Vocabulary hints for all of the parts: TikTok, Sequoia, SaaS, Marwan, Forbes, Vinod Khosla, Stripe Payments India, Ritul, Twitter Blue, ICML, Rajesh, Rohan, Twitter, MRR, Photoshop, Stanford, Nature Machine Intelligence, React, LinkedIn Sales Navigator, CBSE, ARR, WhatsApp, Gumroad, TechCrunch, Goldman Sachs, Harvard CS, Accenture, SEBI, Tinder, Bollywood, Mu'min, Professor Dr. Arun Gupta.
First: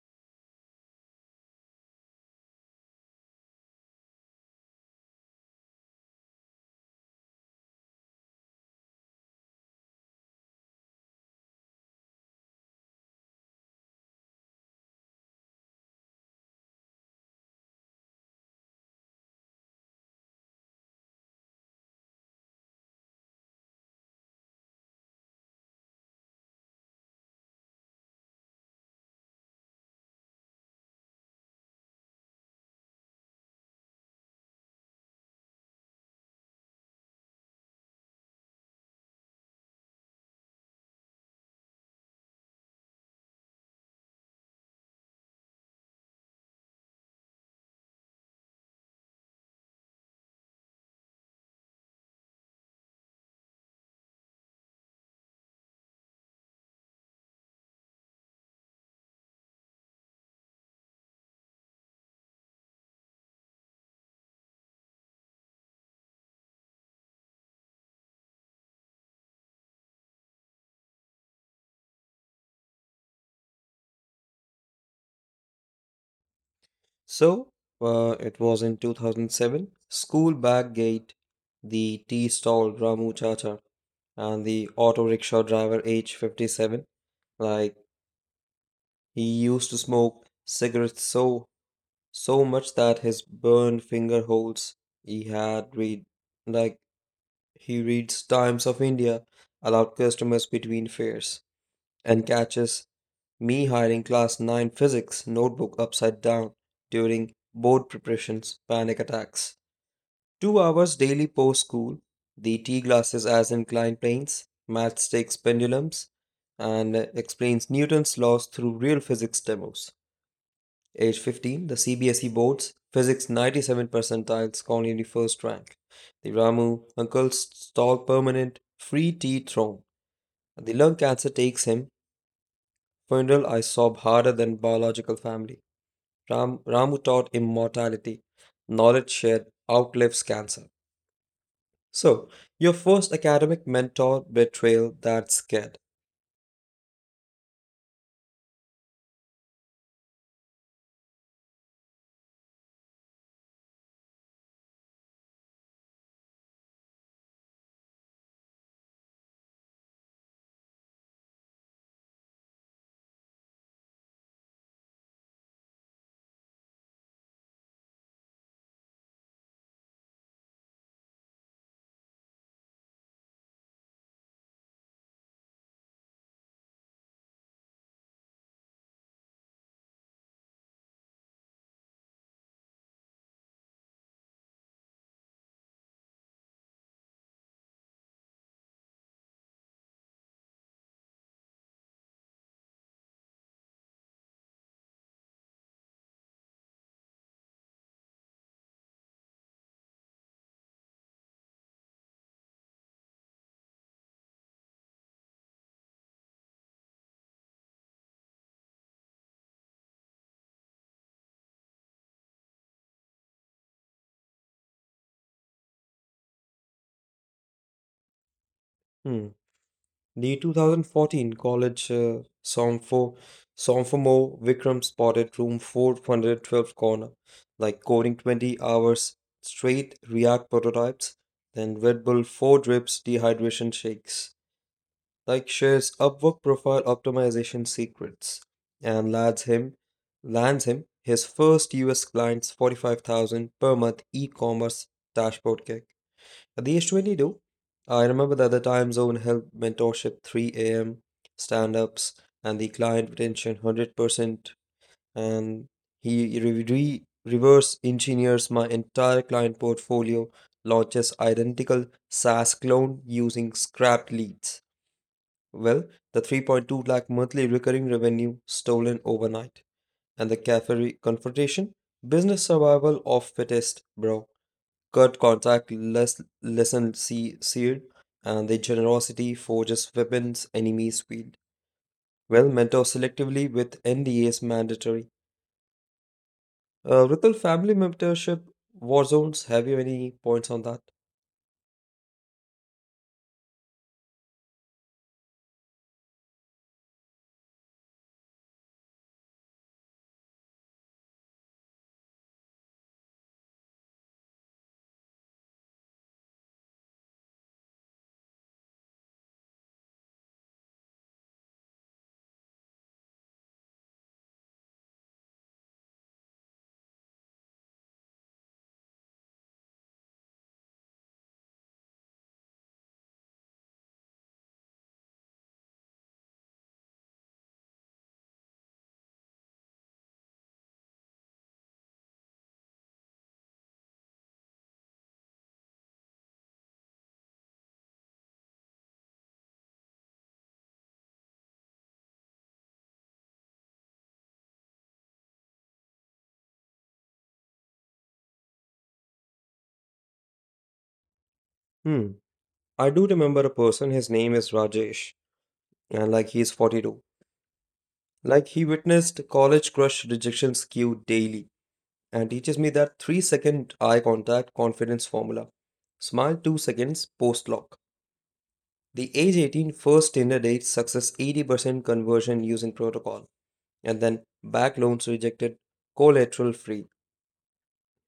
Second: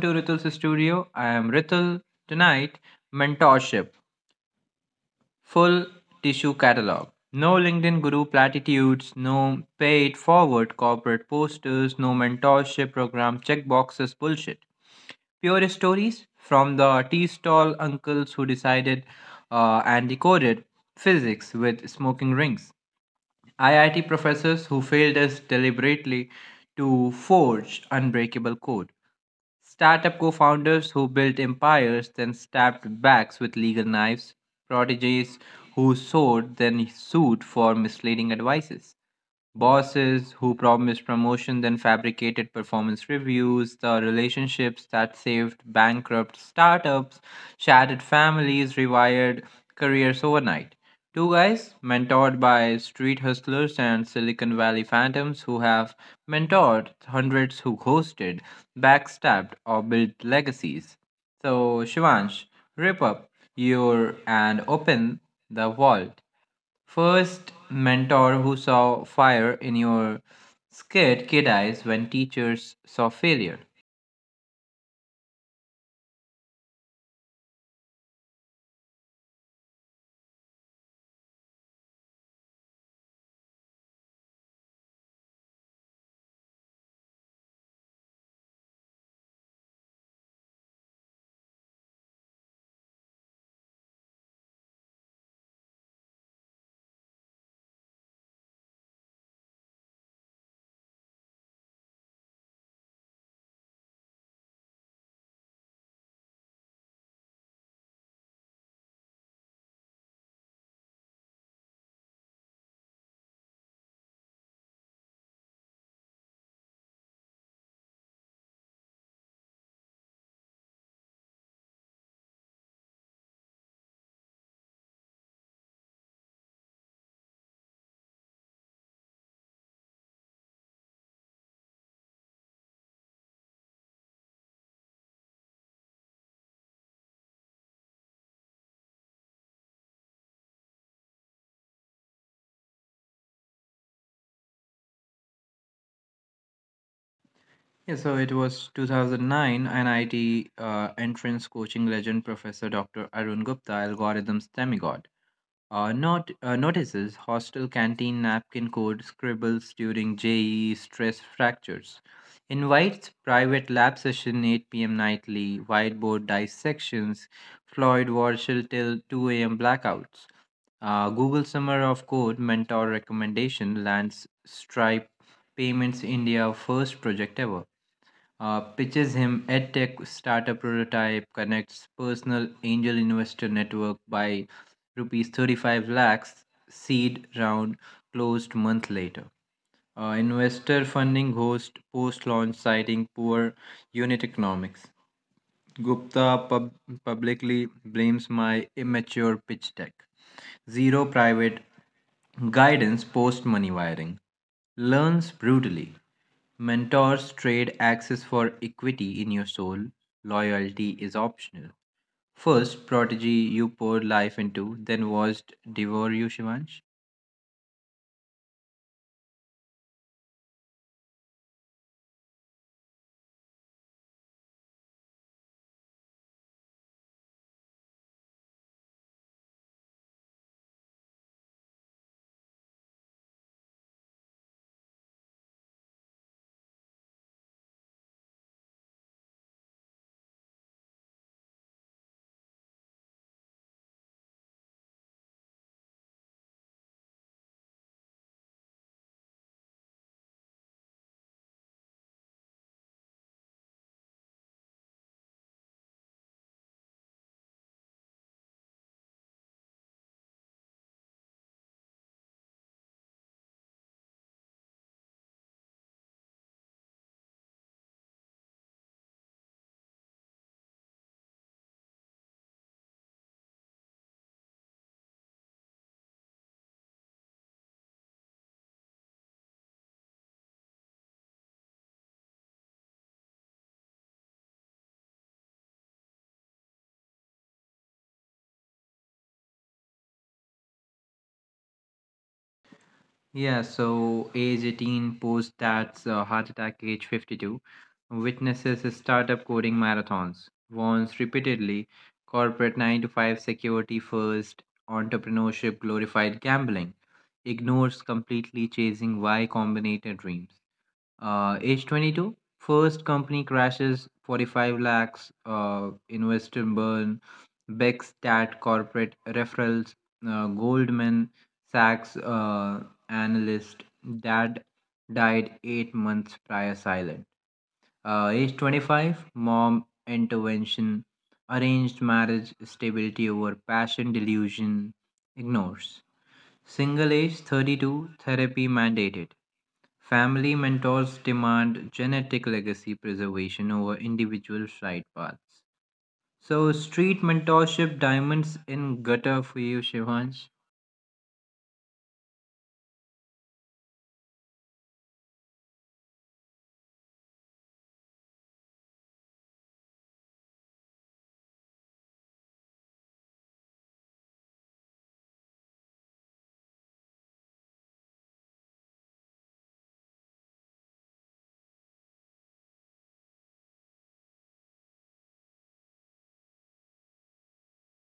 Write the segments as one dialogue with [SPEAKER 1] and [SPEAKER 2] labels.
[SPEAKER 1] to Ritul's studio. I am Ritul. Tonight, mentorship, full tissue catalog. No LinkedIn guru platitudes, no pay it forward corporate posters, no mentorship program checkboxes bullshit. Pure stories from the tea stall uncles who decided, and decoded physics with smoking rings. IIT professors who failed us deliberately to forge unbreakable code. Startup co founders who built empires, then stabbed backs with legal knives, prodigies who soared, then sued for misleading advices, bosses who promised promotion then fabricated performance reviews, the relationships that saved bankrupt startups, shattered families, rewired careers overnight. Two guys mentored by street hustlers and Silicon Valley phantoms who have mentored hundreds who ghosted, backstabbed, or built legacies. So, Shivansh, rip up your and open the vault. First mentor who saw fire in your scared kid eyes when teachers saw failure.
[SPEAKER 2] So it was in 2007. School back gate, the tea stall Ramu Chacha, and the auto rickshaw driver age 57. Like he used to smoke cigarettes so much that his burned finger holes. He had read like he reads Times of India, allowed customers between fares, and catches me hiding class 9 physics notebook upside down during board preparations, panic attacks. 2 hours daily post school, the tea glasses as inclined planes, maths takes pendulums, and explains Newton's laws through real physics demos. Age 15, the CBSE boards, physics 97 percentiles, Corneli first rank. The Ramu uncle stall permanent, free tea throne. The lung cancer takes him, funeral I sob harder than biological family. Ram, Ramu taught immortality, knowledge shared outlives cancer. So, your first academic mentor betrayal that scared.
[SPEAKER 1] Yeah, so it was 2009, NIT entrance coaching legend Professor Dr. Arun Gupta, algorithms demigod. Not notices hostel canteen napkin code scribbles during JE stress fractures. Invites private lab session 8 p.m. nightly whiteboard dissections. Floyd Warshall till 2 a.m. blackouts. Google Summer of Code mentor recommendation lands Stripe Payments India first project ever, pitches him EdTech startup prototype, connects personal angel investor network by rupees 35 lakhs, seed round closed month later. Investor funding host post launch citing poor unit economics. Gupta publicly blames my immature pitch deck, zero private guidance post money wiring, learns brutally. Mentors trade access for equity in your soul. Loyalty is optional. First prodigy you poured life into, then watched devour you, Shivansh.
[SPEAKER 2] Hmm. The 2014 college sophomore Vikram spotted room 412 corner, like coding 20 hours straight React prototypes, then Red Bull 4 drips dehydration shakes. Like shares Upwork profile optimization secrets and lands him his first US client's 45,000 per month e-commerce dashboard kick. At the age 22, I remember that the time zone helped mentorship 3 a.m. stand-ups and the client retention 100%. And he reverse engineers my entire client portfolio, launches identical SaaS clone using scrapped leads. Well, the 3.2 lakh monthly recurring revenue stolen overnight, and the cafe confrontation, business survival of fittest, bro. Cut contact, lesson see seared, and the generosity forges weapons enemies wield. Well, mentor selectively with NDAs mandatory. Ritul family mentorship war zones. Have you any points on that?
[SPEAKER 1] Yeah, so age 18 post that's heart attack age 52 witnesses startup coding marathons, warns repeatedly corporate 9 to 5 security first, entrepreneurship glorified gambling, ignores completely chasing Y combinator dreams. Age 22, first company crashes, 45 lakhs, invest in burn, Beckstat corporate referrals, Goldman Sachs analyst, dad died 8 months prior silent. Age 25, mom intervention, arranged marriage, stability over passion, delusion, ignores. Single age 32, therapy mandated. Family mentors demand genetic legacy preservation over individual side paths. So, street mentorship diamonds in gutter for you, Shivansh.
[SPEAKER 2] Hmm. I do remember a person. His name is Rajesh, and like he is 42. Like he witnessed college crush rejection skew daily and teaches me that 3-second eye contact confidence formula. Smile 2 seconds post lock. The age 18 first Tinder date success 80% conversion using protocol. And then back loans rejected, collateral free.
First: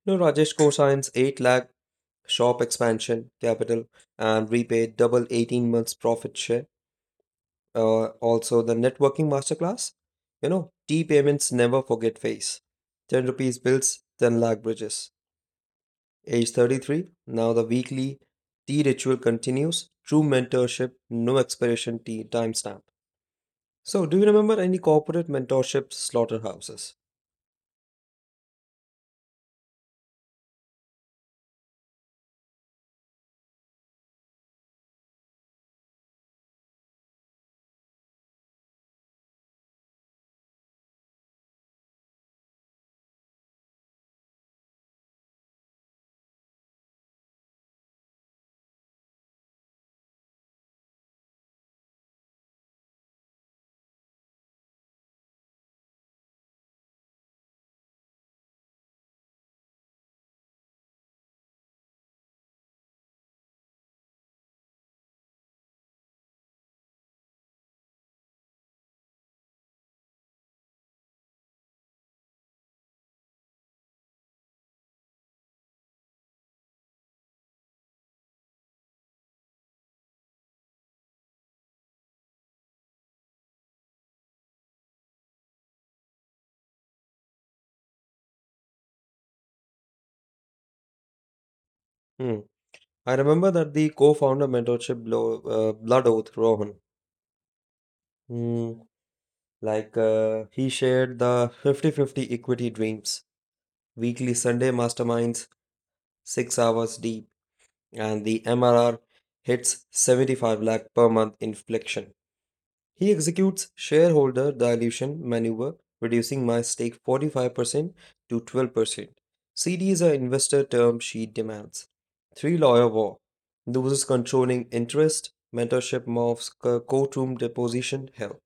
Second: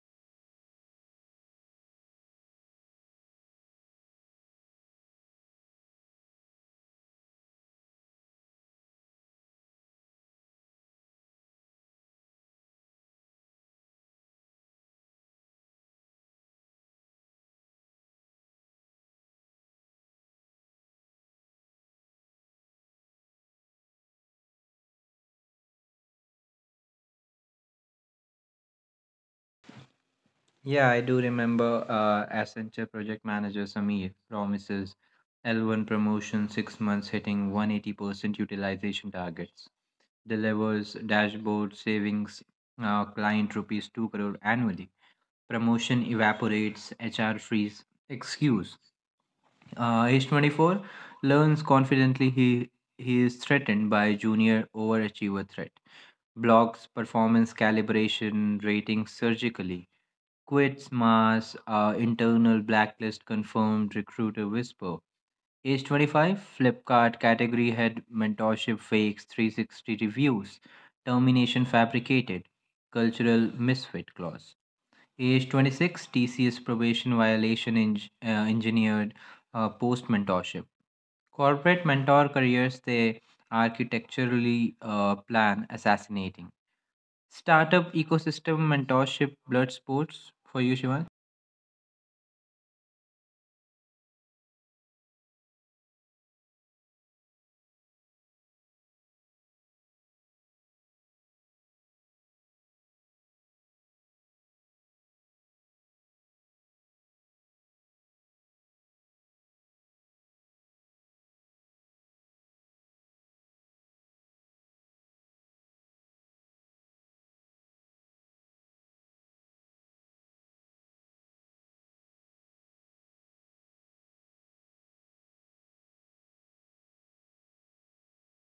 [SPEAKER 2] No Rajesh cosigns 8 lakh shop expansion capital and repaid double 18 months profit share. Also the networking masterclass. You know, T payments never forget face. 10 rupees bills, 10 lakh bridges. Age 33, now the weekly T ritual continues. True mentorship, no expiration T timestamp. So, do you remember any corporate mentorship slaughterhouses?
[SPEAKER 1] Yeah, I do remember Accenture project manager Samir promises L1 promotion 6 months hitting 180% utilization targets, delivers dashboard savings, client rupees 2 crore annually. Promotion evaporates, HR freeze, excuse. Age 24 learns confidently he is threatened by junior overachiever threat. Blocks performance calibration rating surgically. Quits mass, internal blacklist confirmed recruiter whisper. Age 25 Flipkart category head mentorship fakes 360 reviews. Termination fabricated. Cultural misfit clause. Age 26 TCS probation violation engineered post mentorship. Corporate mentor careers, they architecturally plan assassinating. Startup ecosystem mentorship blood sports for you, Shivan.
[SPEAKER 2] Hmm. I remember that the co-founder mentorship blood oath, Rohan. Hmm. Like he shared the 50-50 equity dreams, weekly Sunday masterminds, 6 hours deep. And the MRR hits 75 lakh per month inflection. He executes shareholder dilution maneuver, reducing my stake 45% to 12%. CD is an investor term she demands. Three lawyer war, loses controlling interest, mentorship morphs courtroom deposition hell,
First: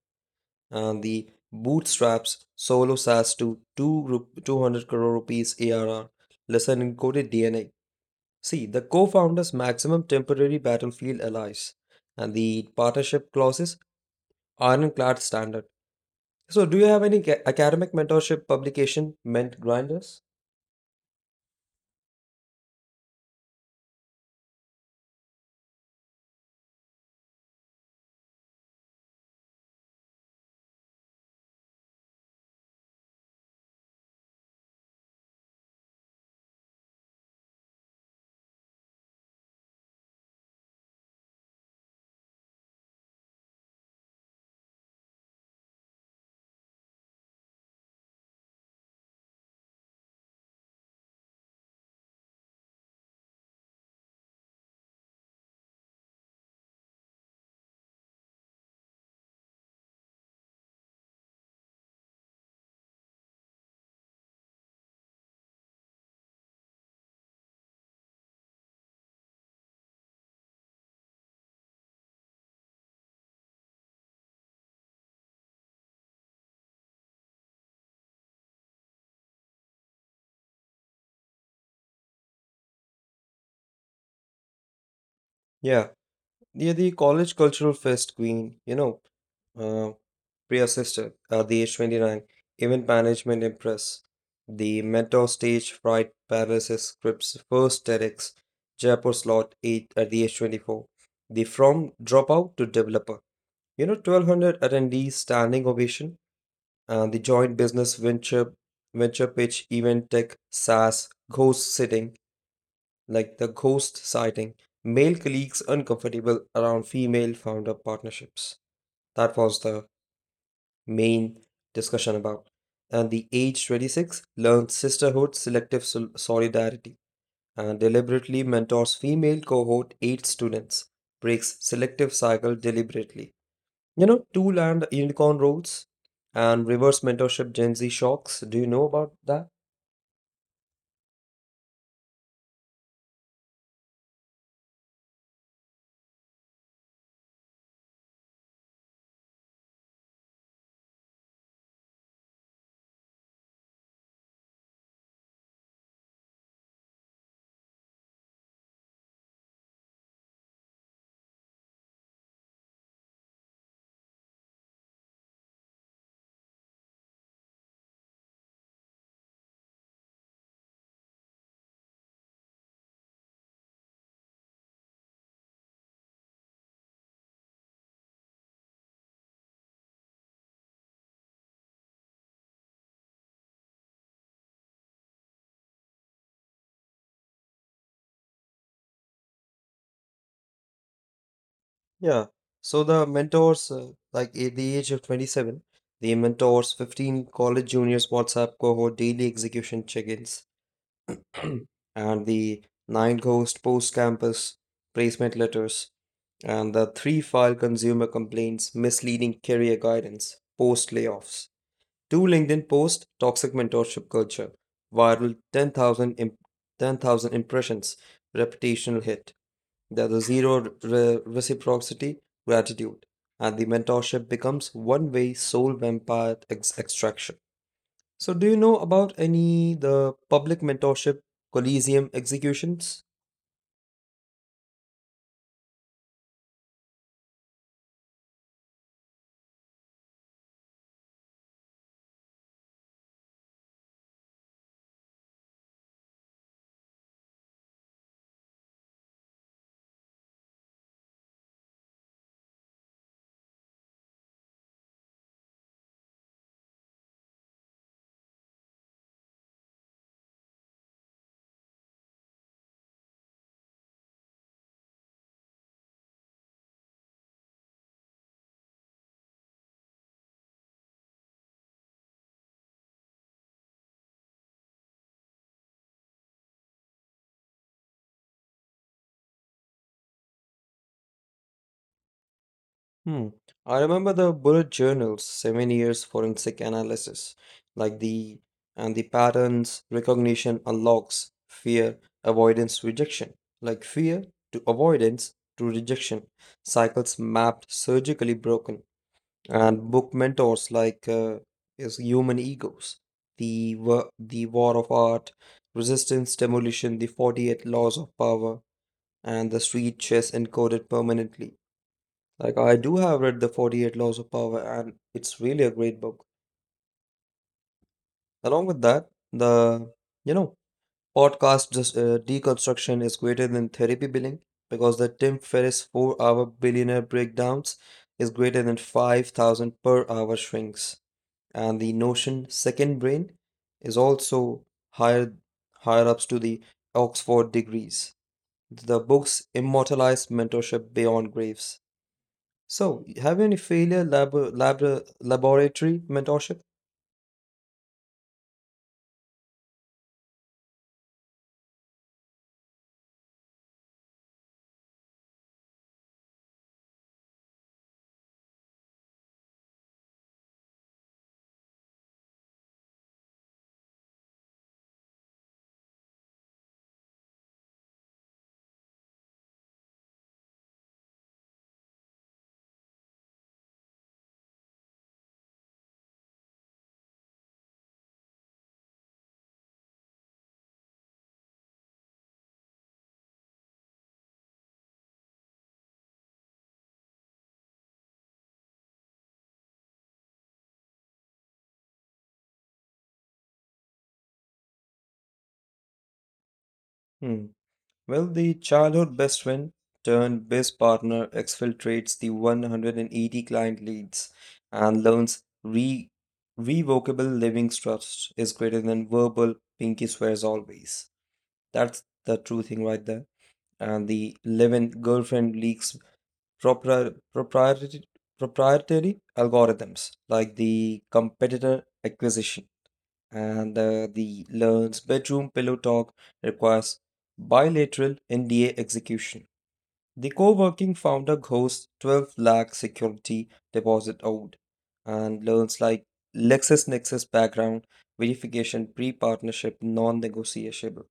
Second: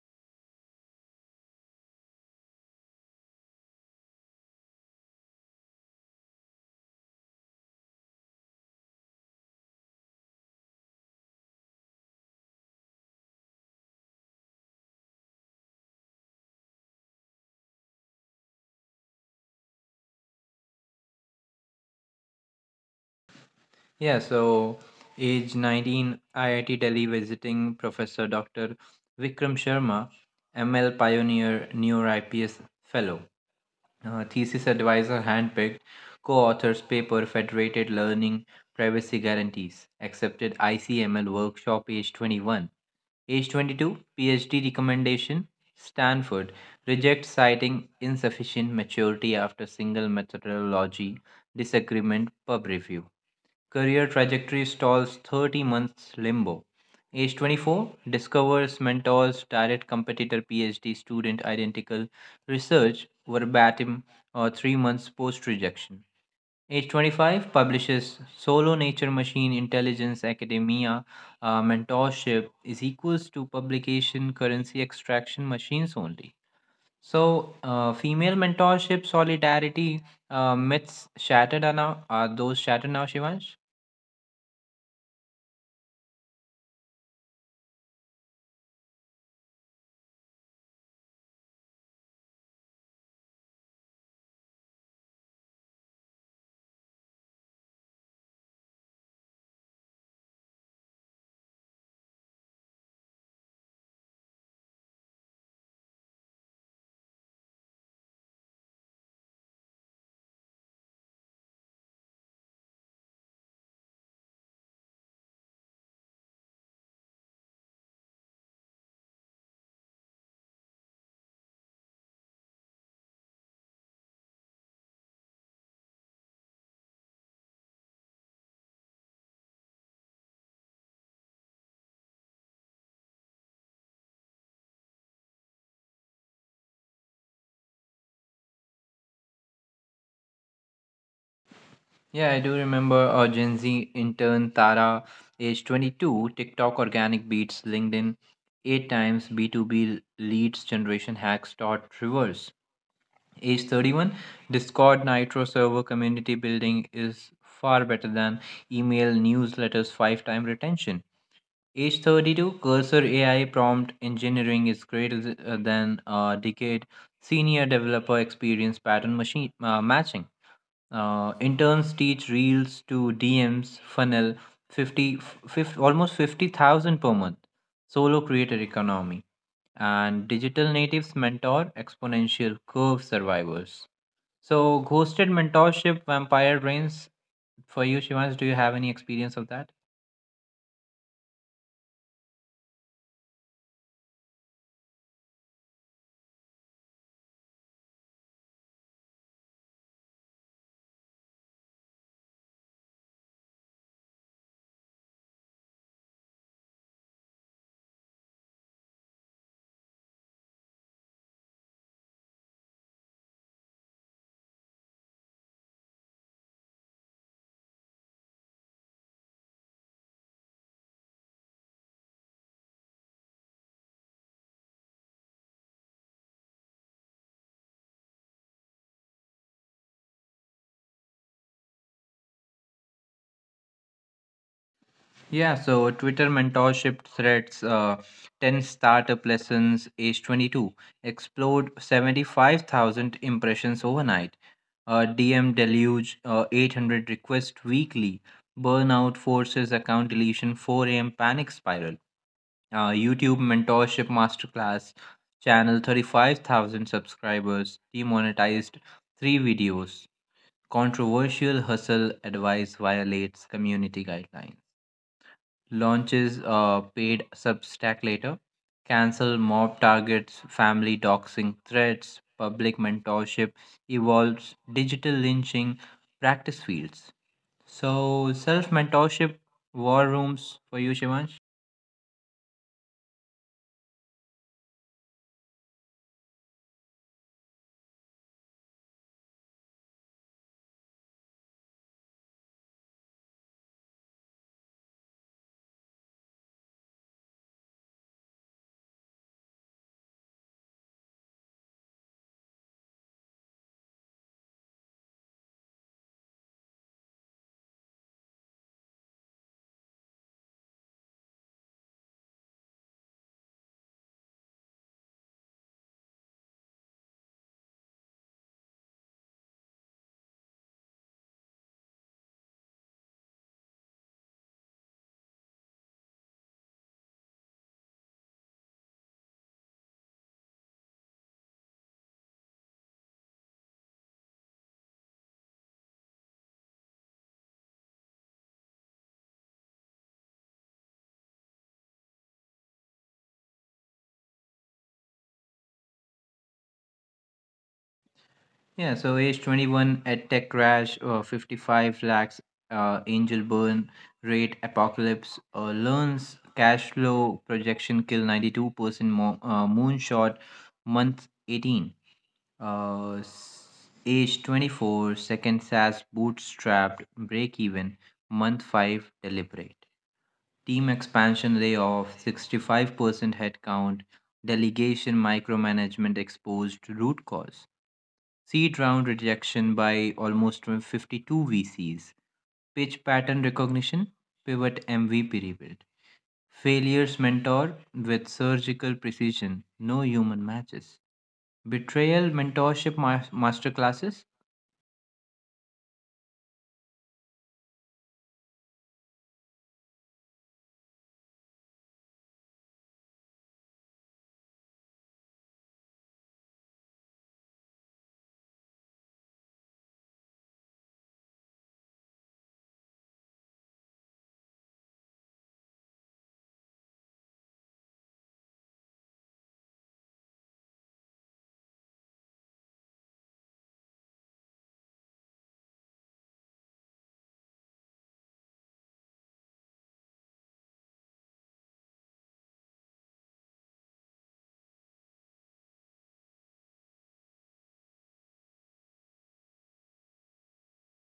[SPEAKER 2] and the bootstraps solo SaaS to 200 crore rupees ARR lesson in coded DNA. See, the co founders' maximum temporary battlefield allies and the partnership clauses ironclad standard. So, do you have any academic mentorship publication meant grinders?
[SPEAKER 1] Yeah, so age 19, IIT Delhi visiting Professor Dr. Vikram Sharma, ML pioneer, neuro IPS fellow. Thesis advisor handpicked, co-authors paper federated learning privacy guarantees, accepted ICML workshop age 21. Age 22, PhD recommendation, Stanford reject citing insufficient maturity after single methodology disagreement pub review. Career trajectory stalls 30 months limbo. Age 24 discovers mentors, direct competitor, PhD student, identical research verbatim or 3 months post rejection. Age 25 publishes Solo Nature Machine Intelligence Academia. Mentorship is equals to publication currency extraction machines only. So, female mentorship solidarity, myths shattered are now. Are those shattered now, Shivansh?
[SPEAKER 2] Yeah, yeah, the college cultural fest queen, uh, Priya sister at the age 29, event management impress, the mentor stage fright paralysis scripts, first TEDx, Jaipur slot 8 at the age 24, the from dropout to developer. 1200 attendees standing ovation, and the joint business venture pitch, event tech, SaaS, ghost sitting, like the ghost sighting, male colleagues uncomfortable around female founder partnerships. That was the main discussion about. And the age 26 learns sisterhood, selective solidarity, and deliberately mentors female cohort 8 students, breaks selective cycle deliberately. Two land unicorn roads and reverse mentorship Gen Z shocks. Do you know about that?
[SPEAKER 1] Yeah, I do remember a Gen Z intern, Tara, age 22, TikTok organic beats, LinkedIn, eight times B2B leads generation hacks dot reverse. Age 31, Discord Nitro server community building is far better than email newsletters five time retention. Age 32, Cursor AI prompt engineering is greater than a decade. Senior developer experience pattern machine, matching. Interns teach reels to DMs funnel 50, fifty, almost 50,000 per month. Solo creator economy and digital natives mentor exponential curve survivors. So ghosted mentorship vampire brains for you, Shivansh. Do you have any experience of that?
[SPEAKER 2] Yeah. So the mentors, like at the age of 27, the mentors 15 college juniors WhatsApp cohort daily execution check-ins and the nine ghost post-campus placement letters and the three file consumer complaints misleading career guidance post-layoffs. Two LinkedIn posts, toxic mentorship culture, viral 10,000 impressions, reputational hit. There's a zero reciprocity, gratitude, and the mentorship becomes one-way soul vampire extraction. So, do you know about any the public mentorship Coliseum executions?
[SPEAKER 1] Yeah, so Twitter mentorship threads, 10 startup lessons, age 22, explode 75,000 impressions overnight, DM deluge, 800 requests weekly, burnout forces account deletion, 4 a.m. panic spiral, YouTube mentorship masterclass, channel 35,000 subscribers, demonetized, 3 videos, controversial hustle advice violates community guidelines. Launches a paid Substack later, cancel mob targets, family doxing threats, public mentorship, evolves digital lynching, practice fields. So self mentorship war rooms for you, Shivansh.
[SPEAKER 2] Hmm. I remember the bullet journals, 7 years forensic analysis, like the and the patterns recognition unlocks fear, avoidance, rejection. Like fear to avoidance to rejection, cycles mapped, surgically broken, and book mentors like is human egos, the war of art, resistance, demolition, the 48 laws of power, and the street chess encoded permanently. Like I do have read the 48 Laws of Power and it's really a great book. Along with that, the you know, podcast just deconstruction is greater than therapy billing because the Tim Ferriss 4-hour billionaire breakdowns is greater than 5,000 per hour shrinks. And the Notion second brain is also higher higher ups to the Oxford degrees. The books immortalize mentorship beyond graves. So, have you any failure laboratory mentorship?
[SPEAKER 1] Yeah, so age 21 at tech crash, 55 lakhs, angel burn rate apocalypse, learns cash flow projection kill 92% moonshot month 18. Age 24, seconds as bootstrapped, break even, month 5, deliberate. Team expansion layoff, 65% headcount, delegation micromanagement exposed root cause. Seed round rejection by almost 52 VCs. Pitch pattern recognition, pivot MVP rebuild. Failures mentor with surgical precision, no human matches. Betrayal mentorship masterclasses.
[SPEAKER 2] Hmm. Well, the childhood best friend turned best partner exfiltrates the 180 client leads and learns re revocable living trust is greater than verbal pinky swears always. That's the true thing right there. And the live-in girlfriend leaks propri proprietary proprietary algorithms like the competitor acquisition and the learns bedroom pillow talk requires bilateral NDA execution. The co-working founder hosts 12 lakh security deposit owed and learns like LexisNexis background verification pre-partnership non-negotiable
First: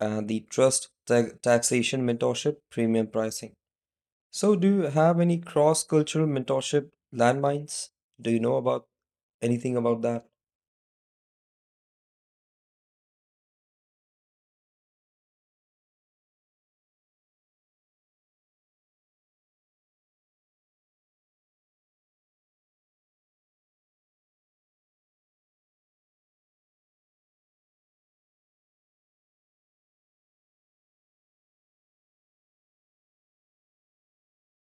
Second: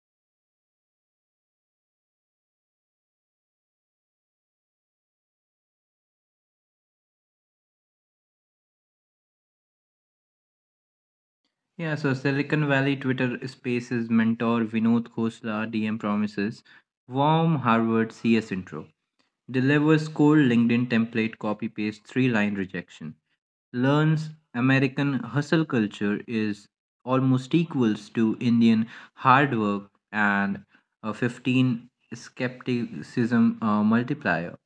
[SPEAKER 2] and the trust taxation mentorship premium pricing. So do you have any cross-cultural mentorship landmines? Do you know about anything about that?
[SPEAKER 1] Yeah, so Silicon Valley Twitter Spaces mentor Vinod Khosla DM promises warm Harvard CS intro, delivers cold LinkedIn template copy paste three line rejection, learns American hustle culture is almost equals to Indian hard work and a 15 skepticism, multiplier.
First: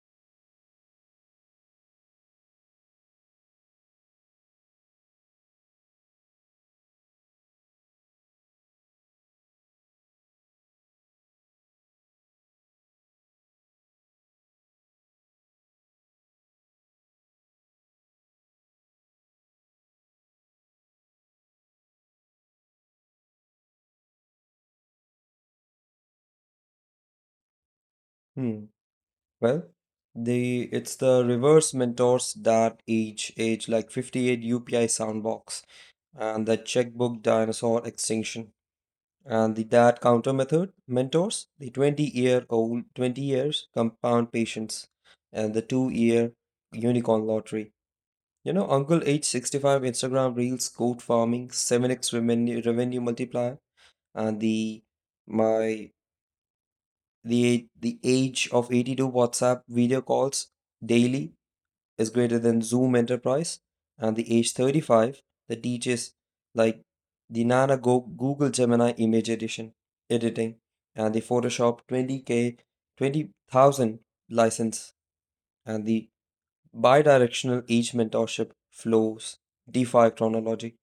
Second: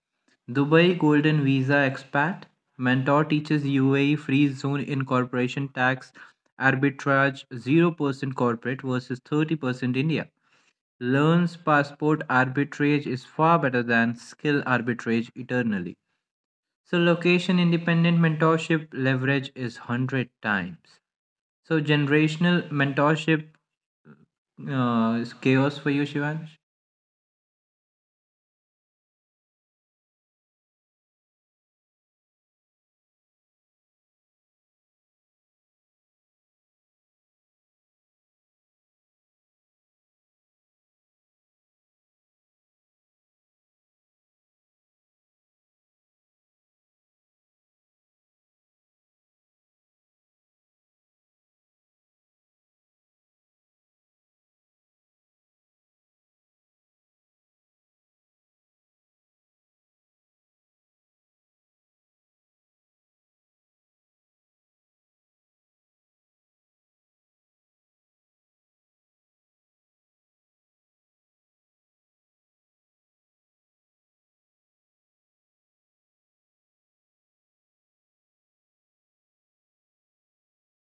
[SPEAKER 1] Dubai Golden Visa Expat Mentor teaches UAE free zone in corporation tax arbitrage 0% corporate versus 30% India. Learns passport arbitrage is far better than skill arbitrage eternally. So location independent mentorship leverage is 100 times. So generational mentorship is chaos for you, Shivansh.
[SPEAKER 2] Hmm. Well, the it's the reverse mentors that age like 58 UPI soundbox and the checkbook dinosaur extinction and the dad counter method mentors the 20-year-old 20 years compound patience and the 2-year unicorn lottery. You know, uncle age 65 Instagram reels goat farming 7x revenue multiplier and the my the age of 82 WhatsApp video calls daily is greater than Zoom Enterprise, and the age 35 that teaches like the Nana Google Gemini image edition editing and the Photoshop 20k 20,000 license and the bidirectional age mentorship flows DeFi chronology.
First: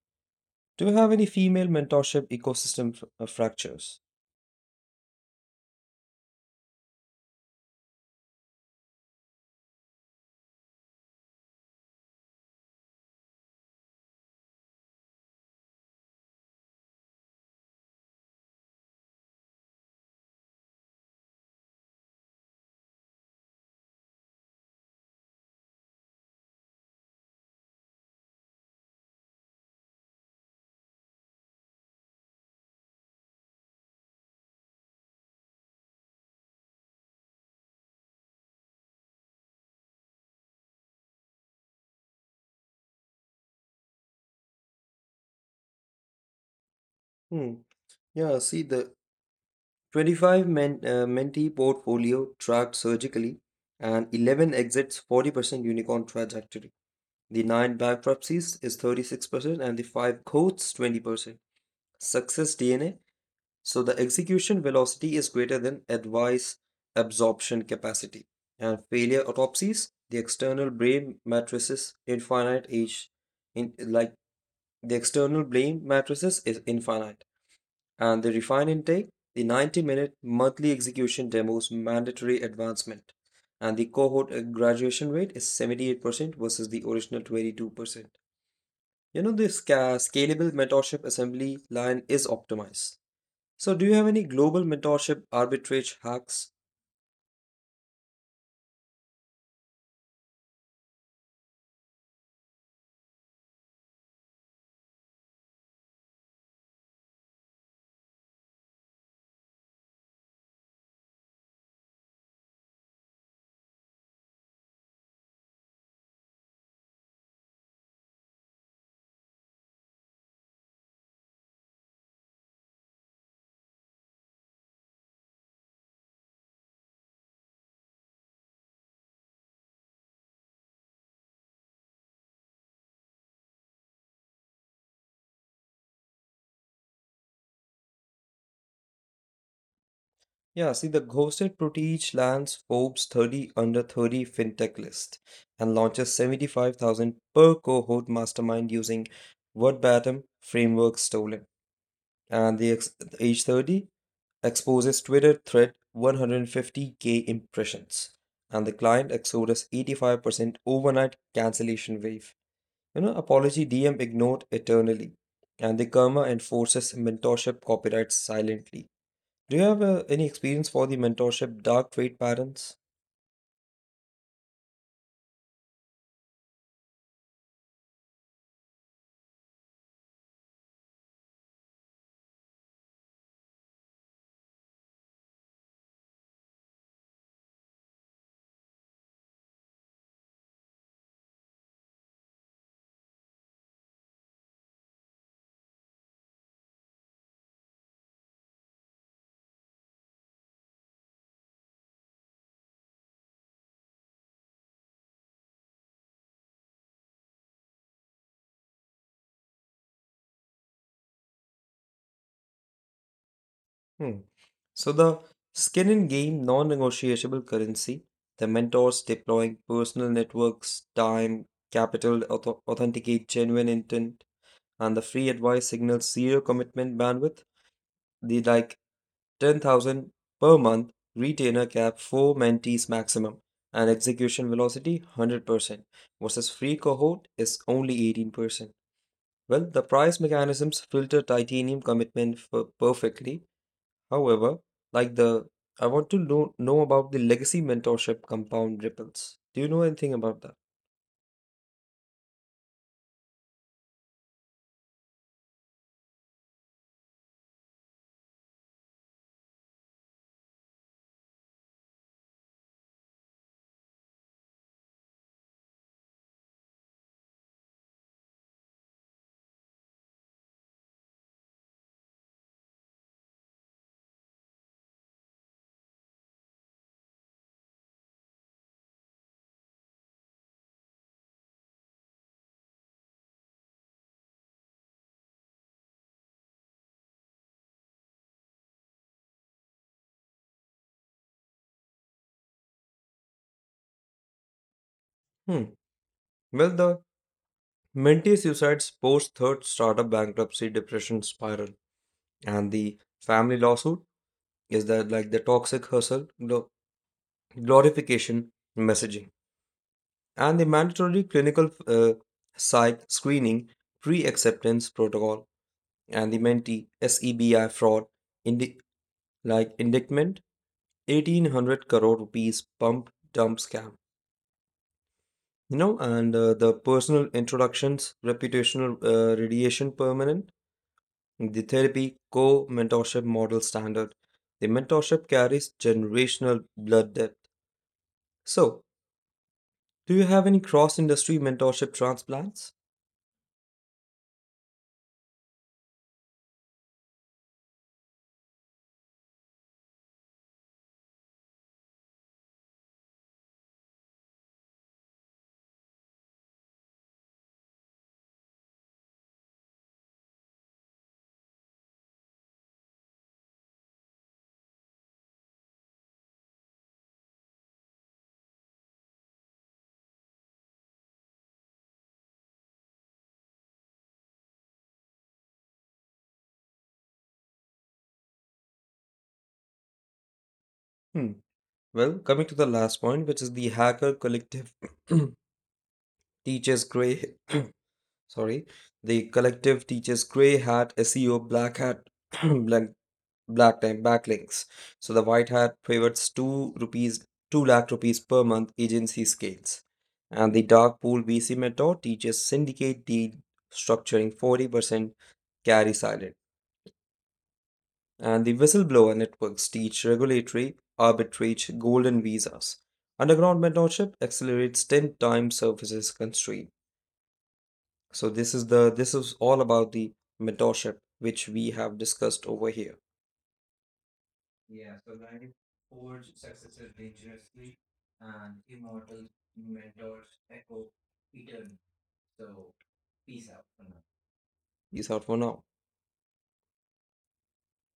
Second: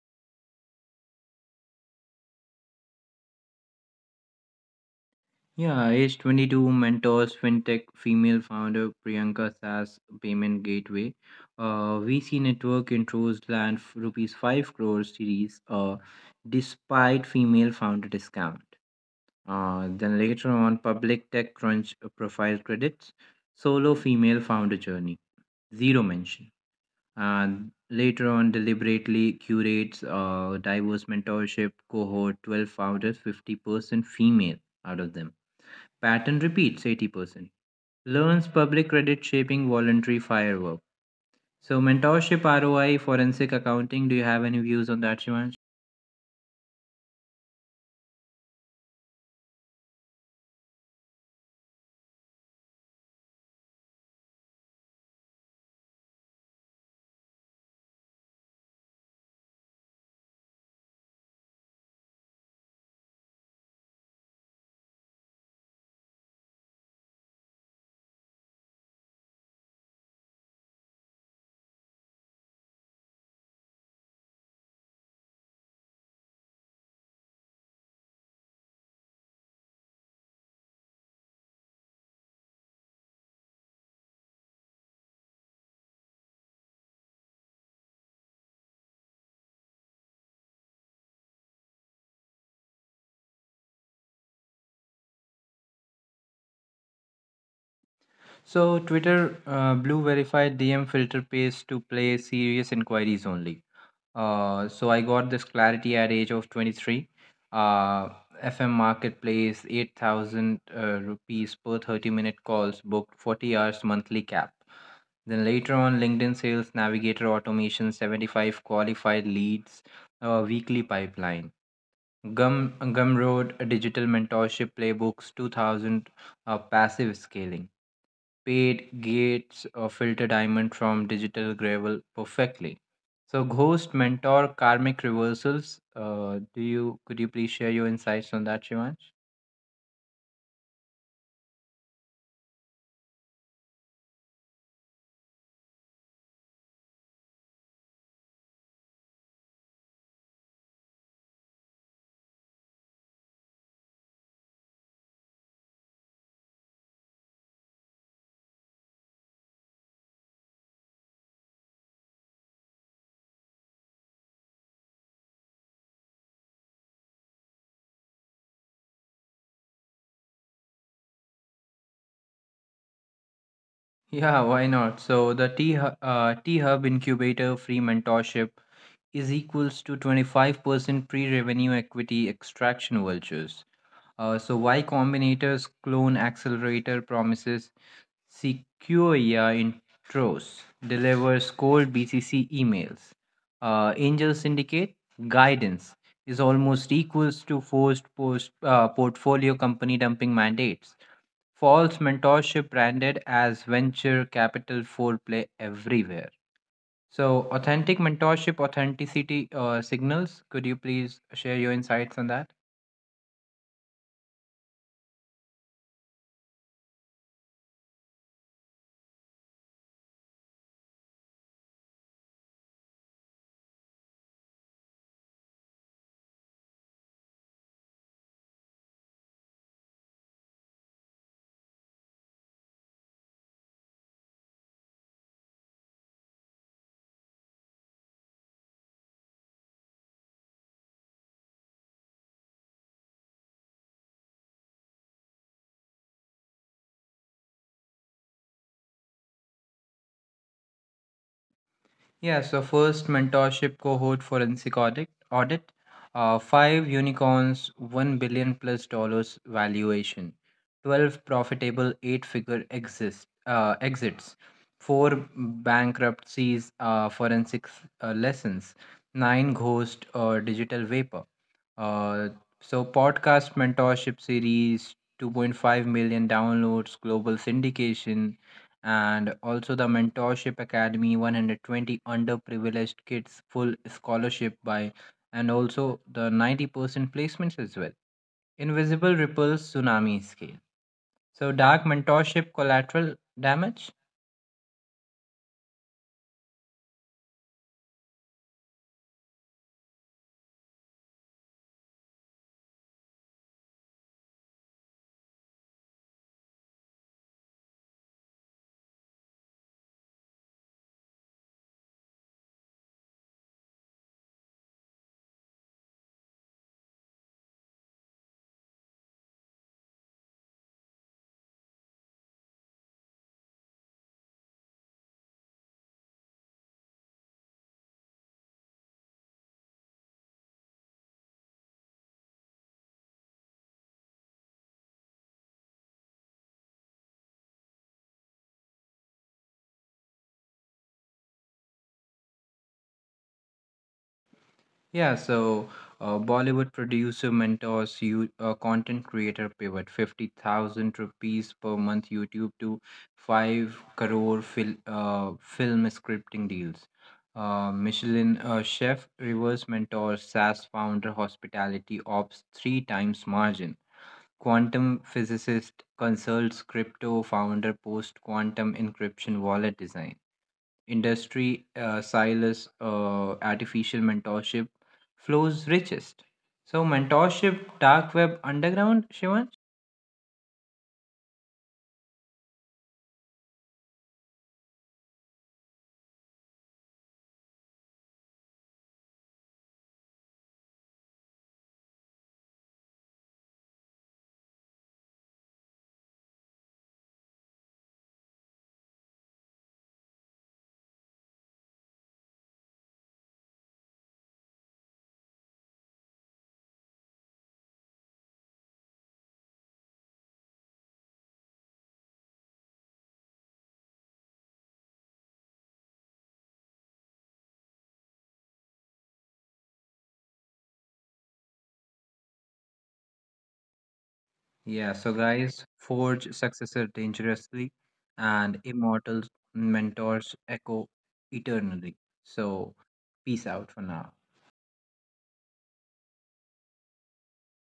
[SPEAKER 2] Do you have any female mentorship ecosystem fractures?
[SPEAKER 1] Yeah, age 22 mentors fintech female founder Priyanka SaaS payment gateway. VC network intros land rupees 5 crore series, despite female founder discount. Then later on, public tech crunch profile credits, solo female founder journey, zero mention. And later on, deliberately curates, diverse mentorship cohort, 12 founders, 50% female out of them. Pattern repeats 80%. Learns public credit shaping voluntary firework. So, mentorship, ROI, forensic accounting. Do you have any views on that, Shivansh?
[SPEAKER 2] Hmm. Yeah, see the 25 men, mentee portfolio tracked surgically and 11 exits 40% unicorn trajectory. The 9 bankruptcies is 36% and the 5 quotes 20%. Success DNA. So the execution velocity is greater than advice absorption capacity. And failure autopsies, the external brain matrices infinite age in like the external brain matrices is infinite and the refined intake, the 90-minute monthly execution demos mandatory advancement, and the cohort graduation rate is 78% versus the original 22%. You know, this scalable mentorship assembly line is optimized. So, do you have any global mentorship arbitrage hacks?
[SPEAKER 1] So, Twitter Blue verified DM filter pays to play serious inquiries only. So I got this clarity at age of 23. Uh, FM marketplace, 8,000 rupees per 30-minute calls, booked 40 hours monthly cap. Then later on, LinkedIn Sales Navigator Automation, 75 qualified leads, weekly pipeline. Gumroad Digital Mentorship Playbooks 2000, Passive Scaling. Paid gates, filter diamond from digital gravel perfectly. So ghost mentor karmic reversals. Do you Could you please share your insights on that, Shivansh?
[SPEAKER 2] Yeah, see the ghosted Proteach lands Forbes 30 under 30 fintech list and launches 75,000 per cohort mastermind using verbatim framework stolen. And the age 30 exposes Twitter thread 150K impressions, and the client exodus 85% overnight cancellation wave. You know, apology DM ignored eternally, and the karma enforces mentorship copyrights silently. Do you have any experience for the mentorship dark trade patterns?
[SPEAKER 1] Yeah, why not? So the T Hub Incubator free mentorship is equals to 25% pre-revenue equity extraction vouchers. So Y Combinator's clone accelerator promises Sequoia intros, delivers cold BCC emails. Angel Syndicate guidance is almost equals to forced post, portfolio company dumping mandates. False mentorship branded as venture capital foreplay everywhere. So, authentic mentorship authenticity, signals. Could you please share your insights on that?
[SPEAKER 2] Hmm. So the skin in game non-negotiable currency, the mentors deploying personal networks, time, capital, authenticate genuine intent, and the free advice signals zero commitment bandwidth. The like 10,000 per month retainer cap 4 mentees maximum and execution velocity 100% versus free cohort is only 18%. Well, the price mechanisms filter titanium commitment for perfectly. However, like the I want to know about the legacy mentorship compound ripples. Do you know anything about that?
[SPEAKER 1] Yeah, so first mentorship cohort forensic audit, five unicorns, 1 billion plus dollars valuation, 12 profitable eight figure exist exits, four bankruptcies, forensic lessons, nine ghost, digital vapor. Uh, so podcast mentorship series 2.5 million downloads global syndication, and also the mentorship academy 120 underprivileged kids full scholarship by, and also the 90% placements as well. Invisible ripples tsunami scale. So dark mentorship collateral damage.
[SPEAKER 2] Hmm. Well, the mentee suicides post third startup bankruptcy depression spiral and the family lawsuit is that like the toxic hustle glorification messaging and the mandatory clinical psych screening pre-acceptance protocol and the mentee SEBI fraud in the like indictment 1800 crore rupees pump dump scam, and the personal introductions reputational radiation permanent, the therapy co mentorship model standard, the mentorship carries generational blood debt. So, do you have any cross industry mentorship transplants?
[SPEAKER 1] Yeah, so Bollywood producer mentors you, content creator pivot 50,000 rupees per month YouTube to 5 crore film scripting deals. Michelin chef reverse mentors SaaS founder hospitality ops three times margin. Quantum physicist consults crypto founder post quantum encryption wallet design industry, Silas, artificial mentorship flows richest. So, mentorship, dark web, underground, Shivan?
[SPEAKER 2] Hmm. Well, coming to the last point which is the hacker collective teaches gray, sorry, the collective teaches gray hat SEO black hat black. Black time backlinks. So the white hat favors 2 lakh rupees per month agency scales. And the dark pool VC method teaches syndicate deal structuring 40% carry silent. And the whistleblower networks teach regulatory arbitrage golden visas. Underground mentorship accelerates 10 times services constraint. So this is all about the mentorship which we have discussed over here.
[SPEAKER 1] Yeah, so guys, forge successor dangerously, and immortal mentors echo eternally. So, peace out for now.
[SPEAKER 2] These are for now.